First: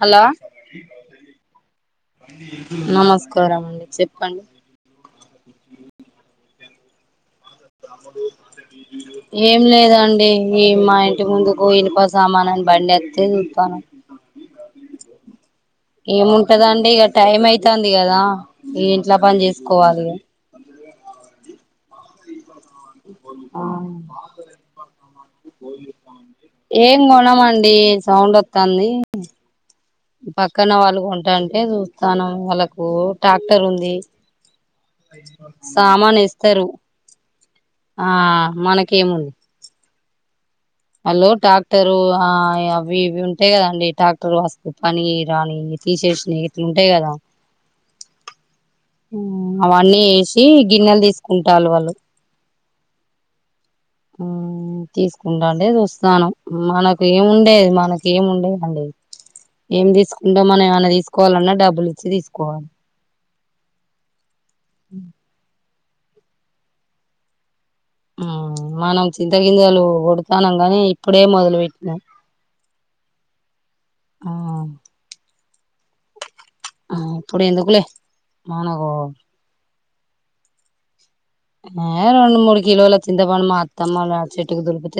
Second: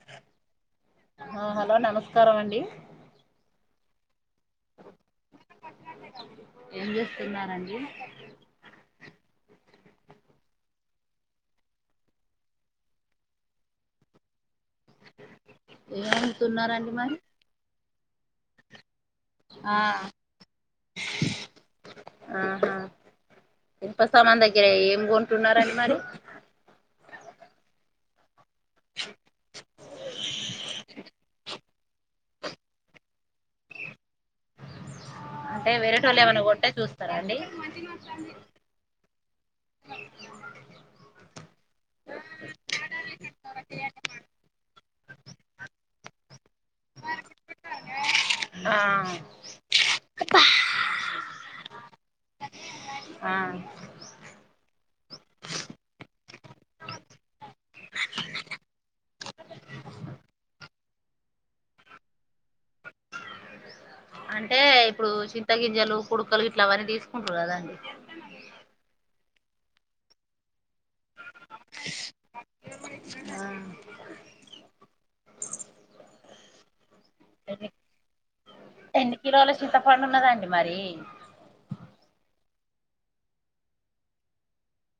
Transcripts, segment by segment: Hello ఆ hello నమస్కారం అండి నమస్కారం అండి చెప్ పండి ఏం చేస్ ఏం లేదండి ఈ మా ఇంటి ముందుకు ఇనుప సామాను బండి వత్తే చూతాన్న ఏం ఏముంటదండి అమ్ముతున్నారండి ఇక మరి టైం అయితాంది కదా ఏంటి ఎట్లా పని ఆ చేసుకోవాలి ఆ అ ఆ ఇనపసామాన్ దగ్గరే ఏం కొంటున్నారని మరి ఏం కొనమండి సౌండ్ వత్తాంది పక్కన వాళ్ళు కొంటాంటే చూ తను వాళ్ళకు ట్రాక్టర్ ఉంది అంటే సామాన్ వేరేటోళ్ళు ఏమైనా ఇస్తరు కొంటే చూస్తారా అండి ఆ మనకేముంది వాళ్ళు టాక్టరు ఆ అవి ఇవి ఉంటయి కదండి టాక్టర్ వస్తువు పనికి రానివి తీసేసినయ్ ఉంటయి కదా ఆ అవన్నీ వేసి గిన్నెలు తీసుకుంటాలు వాళ్ళు ఆ మ్ తీసుకుంటాంటే చూస్తానం మనకు ఏముండే మనకు ఏముండయండి ఏం తీసుకుంటె మనం ఏమన్నా తీసుకోవాలన్న డబ్బులు ఇచ్చి తీసుకోవాలి అ టే ఇప్పుడు చింతగిమ్ గింజలు కుడకలు ఇట్లా అవన్నీ తీసుకుంటారు కదా అండి ఉ మనం చింతగిింజలు కొడతానం కానీ ఇప్పుడే మొదలు పెట్న ఆ ఆ ఇప్పుడు ఎన్ని ఎందుకులే మనగో పండు ఉన్నదండి మరి ఏ రెండు మూడు కిలొల చింతపండు మా అత్తమ్మా వాళ్ళ చెట్టుకి దొరికితే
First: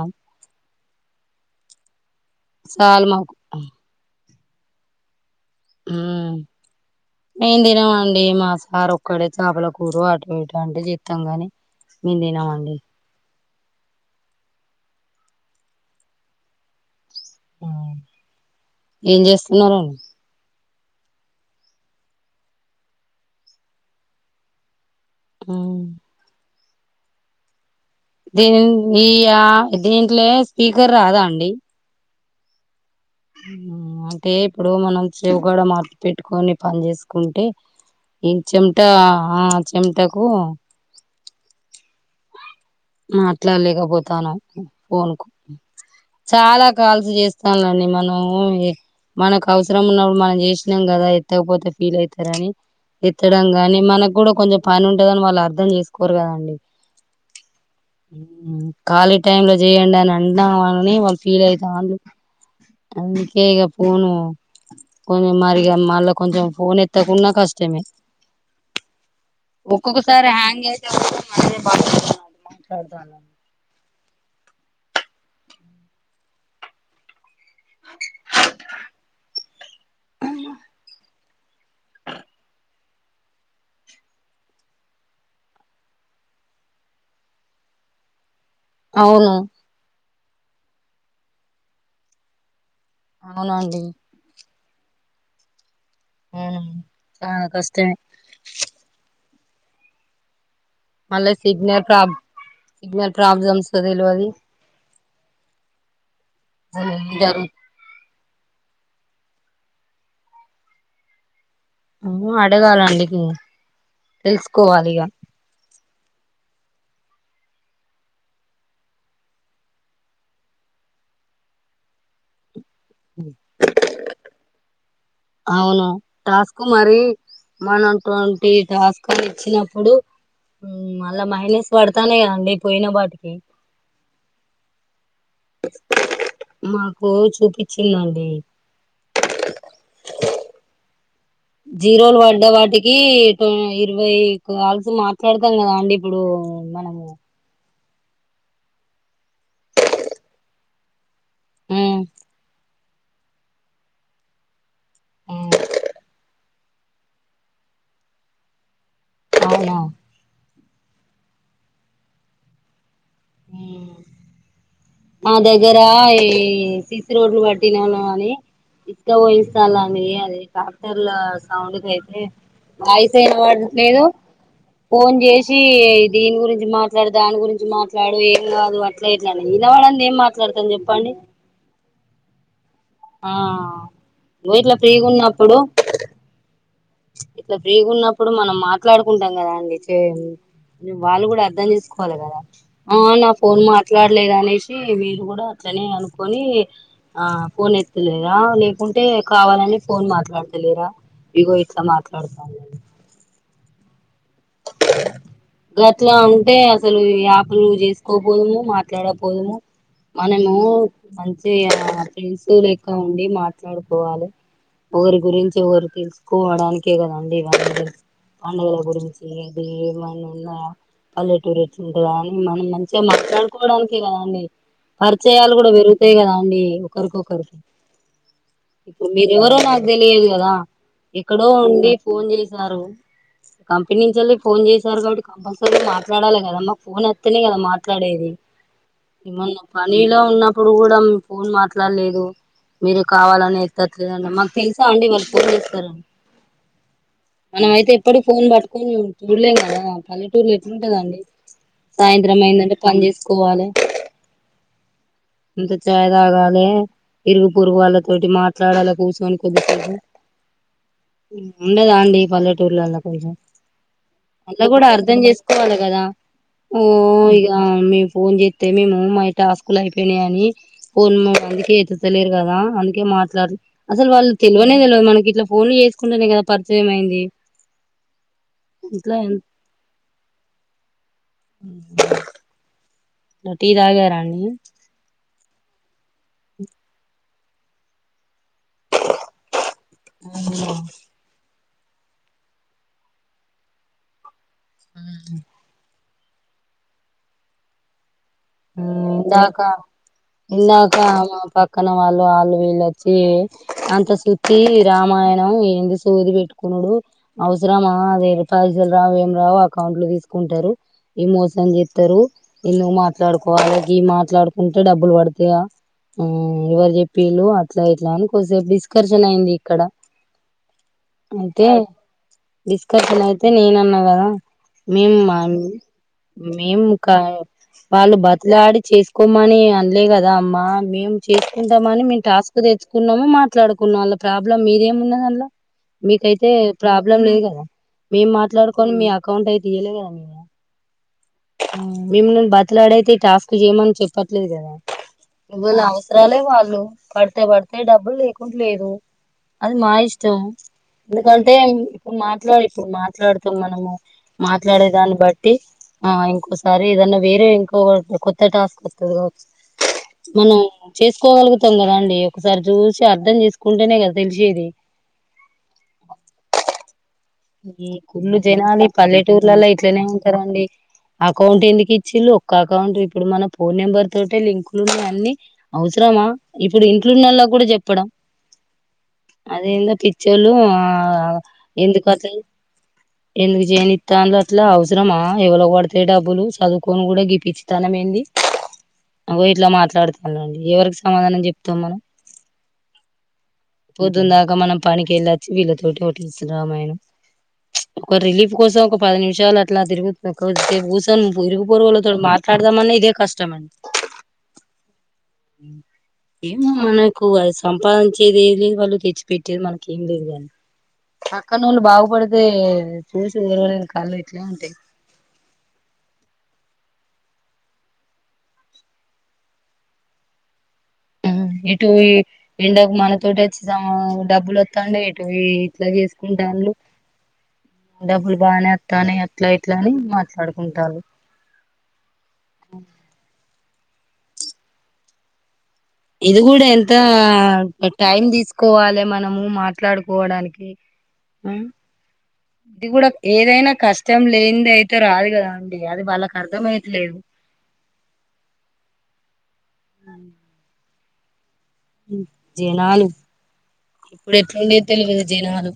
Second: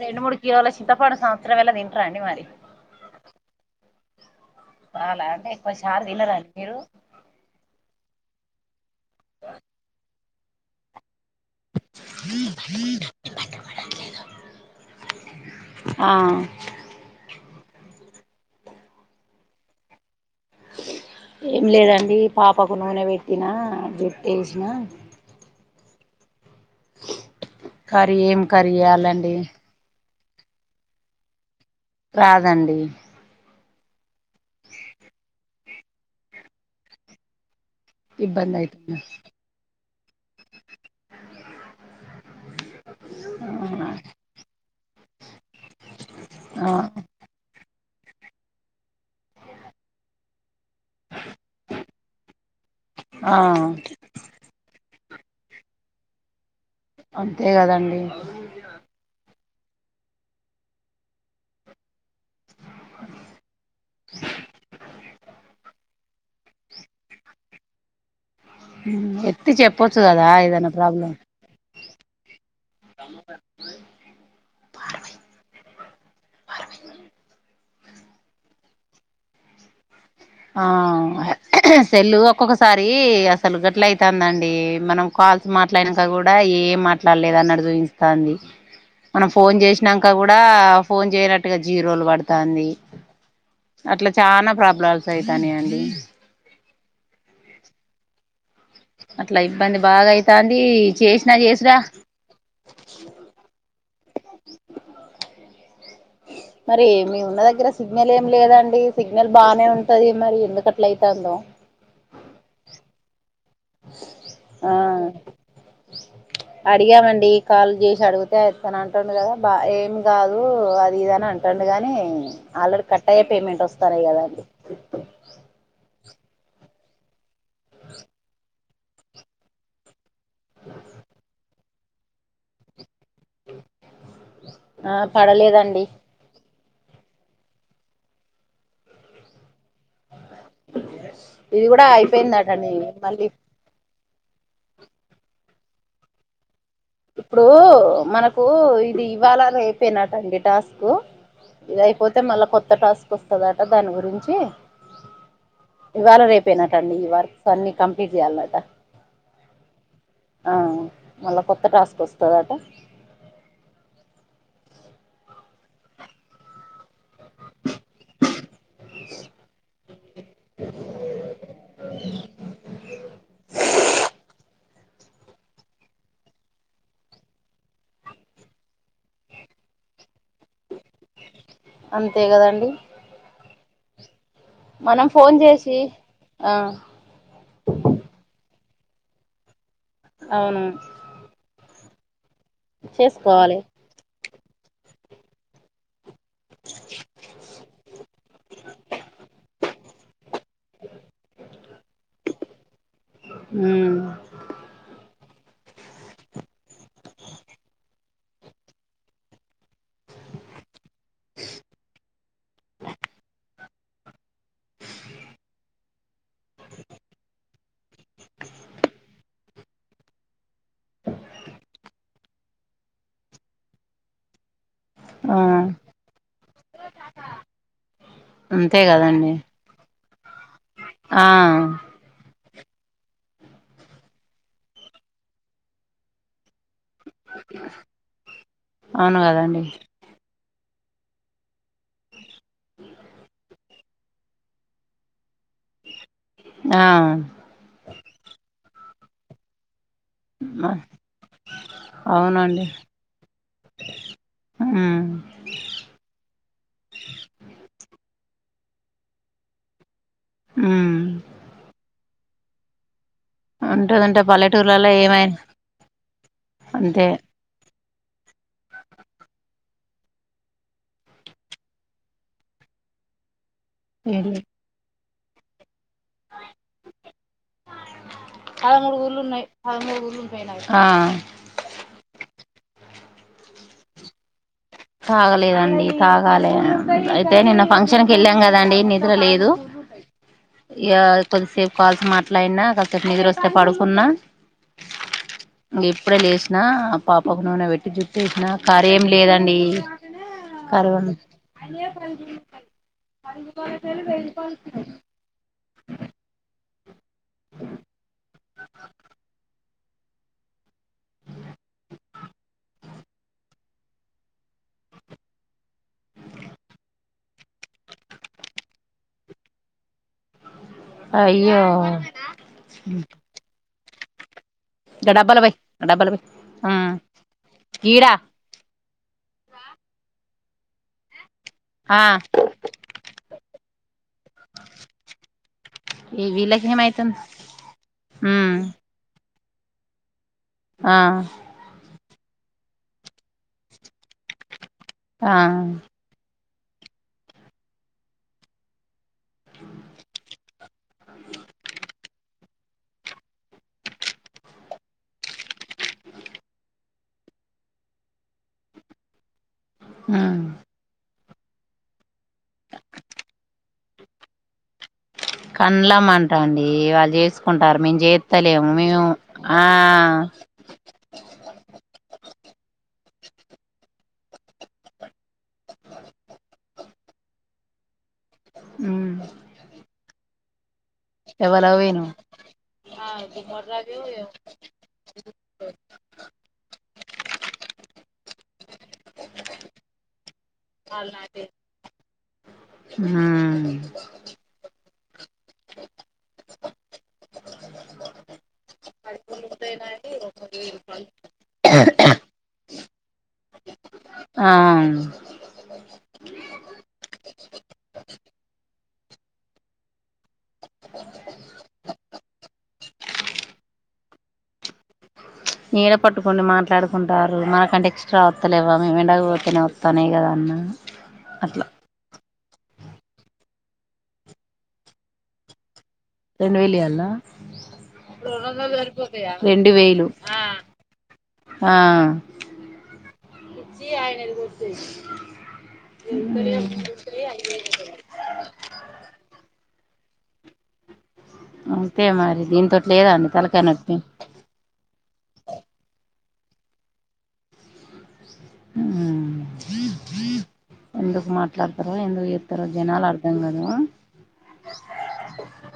రెండు మూడు కిలోల చింతపండు సంవత్సరం ఎళ తింటరాండి మరి చాలు మాకు అాల [unintelligible] ఎక్కువ చార్ తినరండి మీరు ే మా సార్ క్కడే చాపలకూరొ అట్లా వట జ [unintelligible] మొత్తంగానే [unintelligible] మేము తినమండి ఆ ఏం చేస్తున్నారండి ఏం లేదండి పాపకు నూనె పెట్టినా జుట్టేసినా అ కర్రీ ఏం దీ కర్రీ ఈ చేయాలండి ఆ దీ అట్లే స్పీకర్ రాదా అండి రాదండీ హమ్ ఎ ఇప్పుడు మనం చెవు కాడా మట్లడ పెట్టుకొని పని చేసుకుంటే ఈ ఇబ్బంది చెంటా అయితుంది హు ఎంతకు మాట్లాడలేకపోతాను ఫోన్కు చాలా ఆ కాల్స్ చేస్తాను మనము మనకు అవసరం ఉన్నప్పుడు మనం చే కదా ఎత్తకపోతే ఫీల్ అవుతారుని ఆ ఎత్తడం కాని మనకు కూడా కొంచెం పనింట వాళ్ళు అర్థం చేసుకోరు కదండి అవును కాల టైంలో చేయండి అని అంటం అనిని వాళ్ళు ఫీల్ అవుతాం అందుకేక పోను కొంచం మారిగా మళ్ళ కొంచం ఫోన్ ఎత్తకున్నా కష్టమే ఎత్తి చెప్పొచ్చు కదా ఒక్కొక్కసారి హ్యాంగ్ ఏదైనా ప్రాబ్లం కద ఉన్నా [inaudible] ఆ సెల్లు ఒక్కొక్కసారి అసలు గట్ల అయితాదండి మనం కాల్స్ మాట్లాడినక కూడా ఏం మాట్లాడలేదు అన్నట్టు చూయిస్తాంది మనం అవును ఫోన్ చేసినాక అక్క కూడా ఫోన్ చేయనట్టుగా జీరోలు పడతాంది అవునండి అట్లా చానా ప్రాబ్లం సైతాని అండి హమ్ ఆ కష్టమే అట్ల ఇబ్బంది బాగా అయితా మళ్ళ సిగ్నల్ ప్రాబ్ సిగ్నల్ ప్రాబ్లమ్స్ సదలు అది మరి అసలు ఏం మీ ఉన్న జరుగు దగ్గర సిగ్నలే లేదండి సిగ్నల్ బానే ఉంటది మరి ఎందుకకట్ల అయితందో ఆ అడగాల అండికి ఆ తెలుసుకోవాలి ఇగ అడిగామండి కాళ్ళు చేసి అడిగితే అంటాండు కదా బా ఏమి కాదు అది ఇదని అంటాండు గాని ఆల్రెడీ కట్ అయ్యే పేమెంట్ వస్తాయి కదండి [unintelligible] అవును టాస్కకు మారి మనటువంటి టాస్కాలు ఇచ్చినప్పుడు మళ్ళా మైనస్ పడతానే కదండి పోయిన వాటికి అ [unintelligible] ఆ పడలేదండి మాకు చూపించిందండి ఇది కూడా జీరోలు పడ్డ అయిపోయిందటండి వాటికి మళ్ళీ ఇరవై కాల్స్ మాట్లాడతాం కదా అండి ఇప్పుడు మనము ఇప్పుడు మనకు ఇది ఇవాల అయిపోయినట్టండి టాస్క్ కు ఇది ఉమ్, అయిపోతే మళ్ళా కొత్త కొత్త టాస్క్ వస్తదట దాని గురించి ఉమ్, ఇవాళ రేపు పోయినట్టండి ఈ వర్క్స్ అన్ని కంప్లీట్ చేయాలన్నట అవునా ఆహ్ మళ్ళ కొత్త టాస్క్ వస్తదట హమ్ మా దగ్గర ఏ సిసి రోడ్లు బ తినను అని ఇక పోయిస్తాలని అది ట్రాక్టర్ ల సౌండ్కు అయితే వాయిస్ ఎహ్ వినాపాట్లేదు ఫోన్ చేసి దీని గురించి మాట్లాడు దాని గురించి మాట్లాడు ఏం కాదు అట్ల ఇట్ల అనింది వినపడింది ఏం మాట్లాడతాను చెప్పండి అంతే కదండి ఆహ్ మనం ఫోన్ చేసి ఆహ్ ఇట్లా ఫ్రీగా ఉన్నప్పుడు మనం మాట్లాడుకుంటాం కదా అండి అవును [unintelligible] వాళ్ళు కూడా అర్థం చేసుకు కొలగద ఆహ్ నా చేసుకోవాలి ఫోన్ మాట్లాడలేదు అనేసి మీరు కూడా అట్లనే అను కొని ఆహ్ ఫోన్ ఎత్ లేదా లేకుంటే కావాలని ఫోన్ మాట్లాడ్ లేరా ఇగో ఎట్లమట్లాడుతున్నారు ఉమ్ గట్లా ఉంటే అసలు యాప్ చేసుకోకున్దును మాట్లాడకపోదుము మనము మంచి ఫ్రెండ్స్ లెక్క ఉండి మాట్లాడుకోవాలి ఒకరి గురించి ఒకరు తెలుసుకోవడానికే కదండిం పండుగల గురించి ఏదిఎమైనా ఉన్న పల్లెటూరు ఉంటుందిని మనం మంచిగా మాట్లాడుకోవడానినికిే కదండి ఆ పరిచయాలు కూడా పెరుగుతాయి కదా అండి ఒకరికొకరికి అంతే ఇప్పుడు కదండి మీరెవరో నాకు తెలియదు కదా ఆ ఎక్కడో ఉండి ఫోన్ చేసి వారు కంప్ ఎప్పటి నుంచిఎల్లి ఫోన్ చేశారు కాబట్టి కంపల్సరీ మాట్లాడాలి కదమ్మా ఫోనేఏతేనే కదా మాట్లాడేది అవును ఏమన్న కదండి పనిలో ఉన్న ఇప్పుడు కూడా మీ ఫోన్ మాట్లా అట్లా లేదు మీరు కావాలనే తట్లేదంటా మాకు తెలుసా అండి వాల్ ఫోన్ చేస్తారని ఆ మనం అయితే ఎప్పుడు ఫోన్ పడు కొన్ ఉండలేం కదా పల్లెటూర్ళ ఎట్లాంటదండి సాయంత్రం అవునండి అయిదంటే పని చేసుకోవాలి ఉమ్ ఇంత చాయ్ తాగాలి ఇరుగు పొరుగు వాళ్ళతోటి మాట్ ట్లాడాలలా కూచొనీ కొద్ది సేపు ఉమ్ ఉండదా అండి పల్లెటూర్లో కొంచెం ఉంటదంటే అట్లా కూడా పల్లెటూర్లలో అర్ధం ఏమైనా చేసుకోవాలి కదా ఓ అంతే యా మే ఫోన్ చేస్తే మేము మా టాస్కు లు అయిపోయినాయి అని ఫోన్ అందుకే ఎత్తుతలేరు కదా అందుకే మాట్లాడరు అసలు వాళ్ళు తెలవనే తెలవదు మనకి ఇట్లా ఫోన్లు చేసుకుంటేనే కదా పరిచయమైంది పదమూడు కూళ్ళు ఉన్నాయి పదమూడు కూళ్ళు ఉంటాయి నావి టీ తాగారా అండి తాగలేదండి తాగాలే అయితే నిన్న ఫంక్షన్ కు వెళ్ళాం కదా దండి నిద్ర లేదు యా కొద్దిసేపు కాల్స్ మాట్లన్న కాసేపు నిదరొస్తే పడుకున్నా ఆ ఇంగ ఇప్పుడే లేసినా పాపకు నూనె పెట్టి జుట్ కూడా దుగిన కరఏమి అవునా లేదండి దాకా కర్రీ ఇందాక వండ మా పక్కన వాళ్ళు వాళ్ళు వీళొచ్చి అంత సుత్తి రామాయణం ఏందు సోది పెట్టుకున్డు అవసరమా వెయ్యి రూపాలు రావు ఏం రావు అకౌంట్లు తీసుకుంటారు ఈ మోసం చెప్తారు ఎందుకు మా మాట్లాడుకోవాలా మాట్లాడుకుంటే డబ్బులు పడతాయా ఆ ఎవరు చెప్పిళు అట్లా ఇట్లా అని కొద్దిసేపు డిస్కర్షన్ అయింది ఇక్కడ అయ్యో అయితే డిస్కషన్ అయితే నేన్ అన్నా హలో ఇగ మేమా డబ్బాల పోయి అండి డబ్బాల పోయి ఉమ్ మేముకా ఈడా వాళ్ళు బతిలాడి చేసుకోమని అనలే కదా అమ్మా మేం చేసుకుంటామ్ అని ఆ మేము టాస్క్ తెచ్చుకున్నాము మా మాట్లాడుకున్నాను ప్రాబ్లం మీదేం ఉన్నదందులో మీకయితే వీళ్ళకి ఏమైతుంది ప్రాబ్లం లేదు కదా మేం ఉమ్ మాట్లాడుకొని మీ అక్క అకౌంట్ అయితే దిలయ కదా య్యా ఆ మిమ్ బ మాట్లాడైతే టాస్క్ చేయమని చెప్పట్లేదు కదా ఆ ఇ అవసరాలే వాళ్ళు పడితే పడితే డబ్బులు లేకుం లేదు అది మా ఇష్టం ఎందుకంటే ఇప్పుడు మాట్లాడు ఇప్పుడు మాట్లాడుతాం మనము మాట్లాడే దాన్ని బట్టి ఆ ఇంకోసారి ఏదన్నా వేరే కొ ఈ కొత్త టాస్క్ వస్తదిపో ఉమ్ ఉ చేసి చేయగలు గతం కదా అండి ఒకసారి చూసి అర్థం చేసుకుంటేనే కదా తెలిసేది కంలమంటాండి వాళ్ళ చేసి ఈ కుళ్ళు జనాలి ఆ పల్లెటూర్లలో ఇట్లనే ఉంటారండి అకౌంట్ ఎందుకు ఇచ్చుండు కాక వంట్ ఇప్పుడు మన ఫోన్ నెంబర్ తోటే లింకులు ఉన్నా అన్ని అవసరమా ఇప్పుడు ఇంట్లున్నలా కూడా చెప్పడం ఉమ్ అదేందో పిచ్ చలూ ఆ ఎవరవేను ఎందుకు అట్లా ఎందుకు చేయని తానులో అట్లా అవసరమా ఎవలో పడతాయి డబ్బులు చదువుకొని కూడా గిప్పించితనం ఏంది అగ ఇట్లా మాట్లాడుత అవునండి ఎవరికి సమాధానం చెప్తాం మనం ఉమ్ పోదున్న దాకా మనం పనికెళ్ళొచ్చి వీళ్ళతోటి హటిల్ స్ రామాయణ ఒక రిలీఫ్ కోసం ఒక పది నిమిషాలు అట్లా తిరుగుతుే కోసం ఉసలు పూరు వాళ్ళతో మాట్లాడదామన్న ఇదే కష్టమ అండి ఆ ఏ మనకు అది సంపాదించేది ఏది వాళ్ళు తే ఇర్చ్చి పెట్టేది మనకే ఏం లేదు కానీ ఆక్క నూన్ బాగపడితే చూసి ఊరువని కాళ్ళు ఇట్లా అంటే నీడ పట్టుకొని మాట్లాడుకుంటారు మనకంటే ఎక్స్ట్రా వత్తలేవా మేము ఎండకపోతేనే వస్తానే కదా అన్న అట్లా ఏటు ఈ ఏంటో ఒక మనతోటి వచ్చి తాం డబ్బులు వస్తాండి ఇటువి రెండు వేలు ఇయల్ నా డబ్బులు బాగానే వస్తానయి అట్లా రెండు ఇట్లా అని వేలు మాట్లాడుకుంటారు అ వచ్చేయ్ ఇది కూడా ఎంత టైం తీసుకోవాలే మనము మాట్ ట్లాడుకోవడానికి ఆ అంతే మరి దీనితోటి ఇది కూడా లేదా అండి తలకాయ ఏదైనా నొప్పి కష్టం లేని దయితే రాదు కదా అండి అది వాళ్ళ అర్ధంమయట్లేదు [inaudible] ఎందుకు మాట్ జనాలు కాదు ఇప్పుడు ఎట్లుండేో తెలియదు జనాలు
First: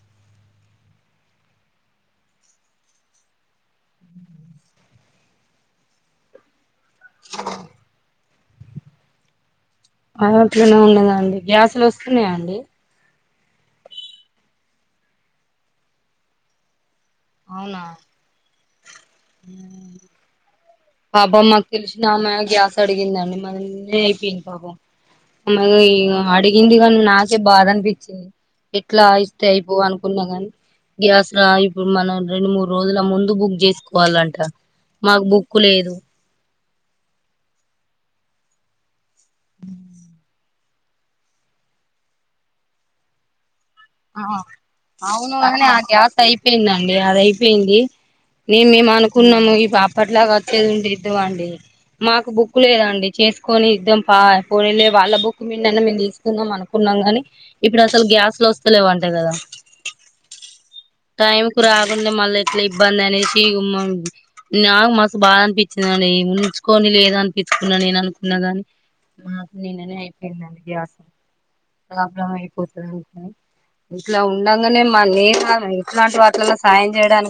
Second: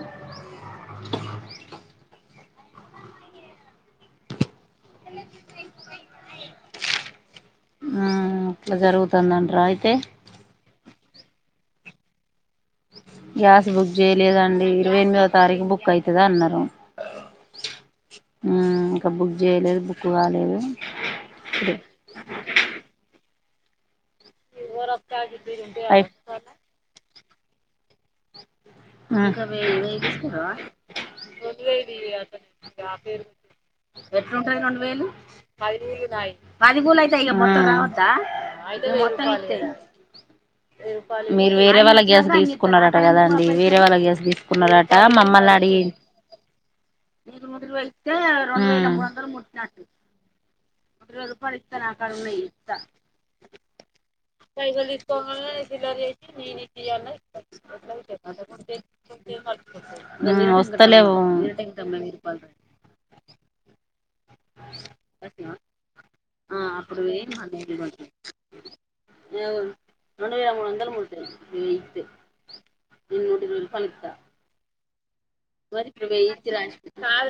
[inaudible] హ్మ్ ఇట్లా జరుగుతుందంన్ ట్రాయ్ ఆ దల్ ర్ట్ గనే ఉండదండి గ్యాసులు వస్తున్నాయా అండి గ్యాస్ బుక్ చేయలేదండి ఇరవై ఎనిమిదో తారీఖు బుక్ అయితది అన్నారు అవునా ఆ పాబమ్ మాకు తెలిసిన ఆమె గ్యాస్ అడిగిందండి మాది నిన్నే అయిపోయిం మరి అయి ఇగ అడిగిందిగాన్ నా కే బాధ అన్ పి ఎట్లా ఇస్తే మ్మ్ అయిపోవ్ అనుకున్నా గాని గ్యాస్ ల ఇప్పుడు మనం రెండు మూడు రోజుల ముందు బుక్ చేస్ కోలంట మాకు బుక్కు లేదు అది కూూలయితే ఇగ మొత్తం రావొద్ద అంతే గా మీరు వేరే వాళ్ళ గ్యాస్ తీసుకున్నార ట కదండి వే ఆ అవును కాని ఆ గ్యాస్ అయిపోయిందండి అది అయిపోయింది నేన్ మేము అనుకున్నాము ఈ పాపట్లాగా వచ్చేదుంటే ఇద్దుమండి మాకు బుక్కు లేదండి చేసుకొని ఇద్దాం పా పోనీలే వాళ్ళ బుక్ మీద నన్న మేము తీసుకున్నాం అనుకున్నాం గాని ఇప్పుడు అసలు గ్యాస్ లో స్ వస్తలేవంట కదా. ఉమ్ వస్తలేవు టైంకు రాకుండా మళ్ళీ ఎట్లా ఇబ్బంది అనేసి ఇగ నాకు మస్తు బాధ అనిపించిందండి ఉంచుకొని లేద్ అనిపించుకున్నా నేను అనుకున్నా గాని పోతదంటనా ఇట్లా ఉండంగనే మ్ మ న్నీ మరి ఇప్పుడు వేయి ఇచ్చి రాయి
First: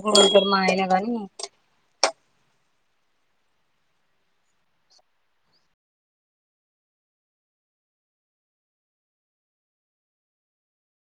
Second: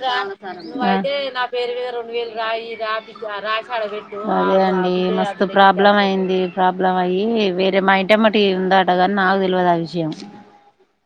కూడా ఉంటారు మా ఆయన గాని [unintelligible] అదేదండి మస్తు ప్రాబ్లం అయింది ప్రాబ్లం అయి వేరే మా ఇంటి ఎమ్మట ఉన్నారు కాని నాకు తెలియదు ఆ విషయం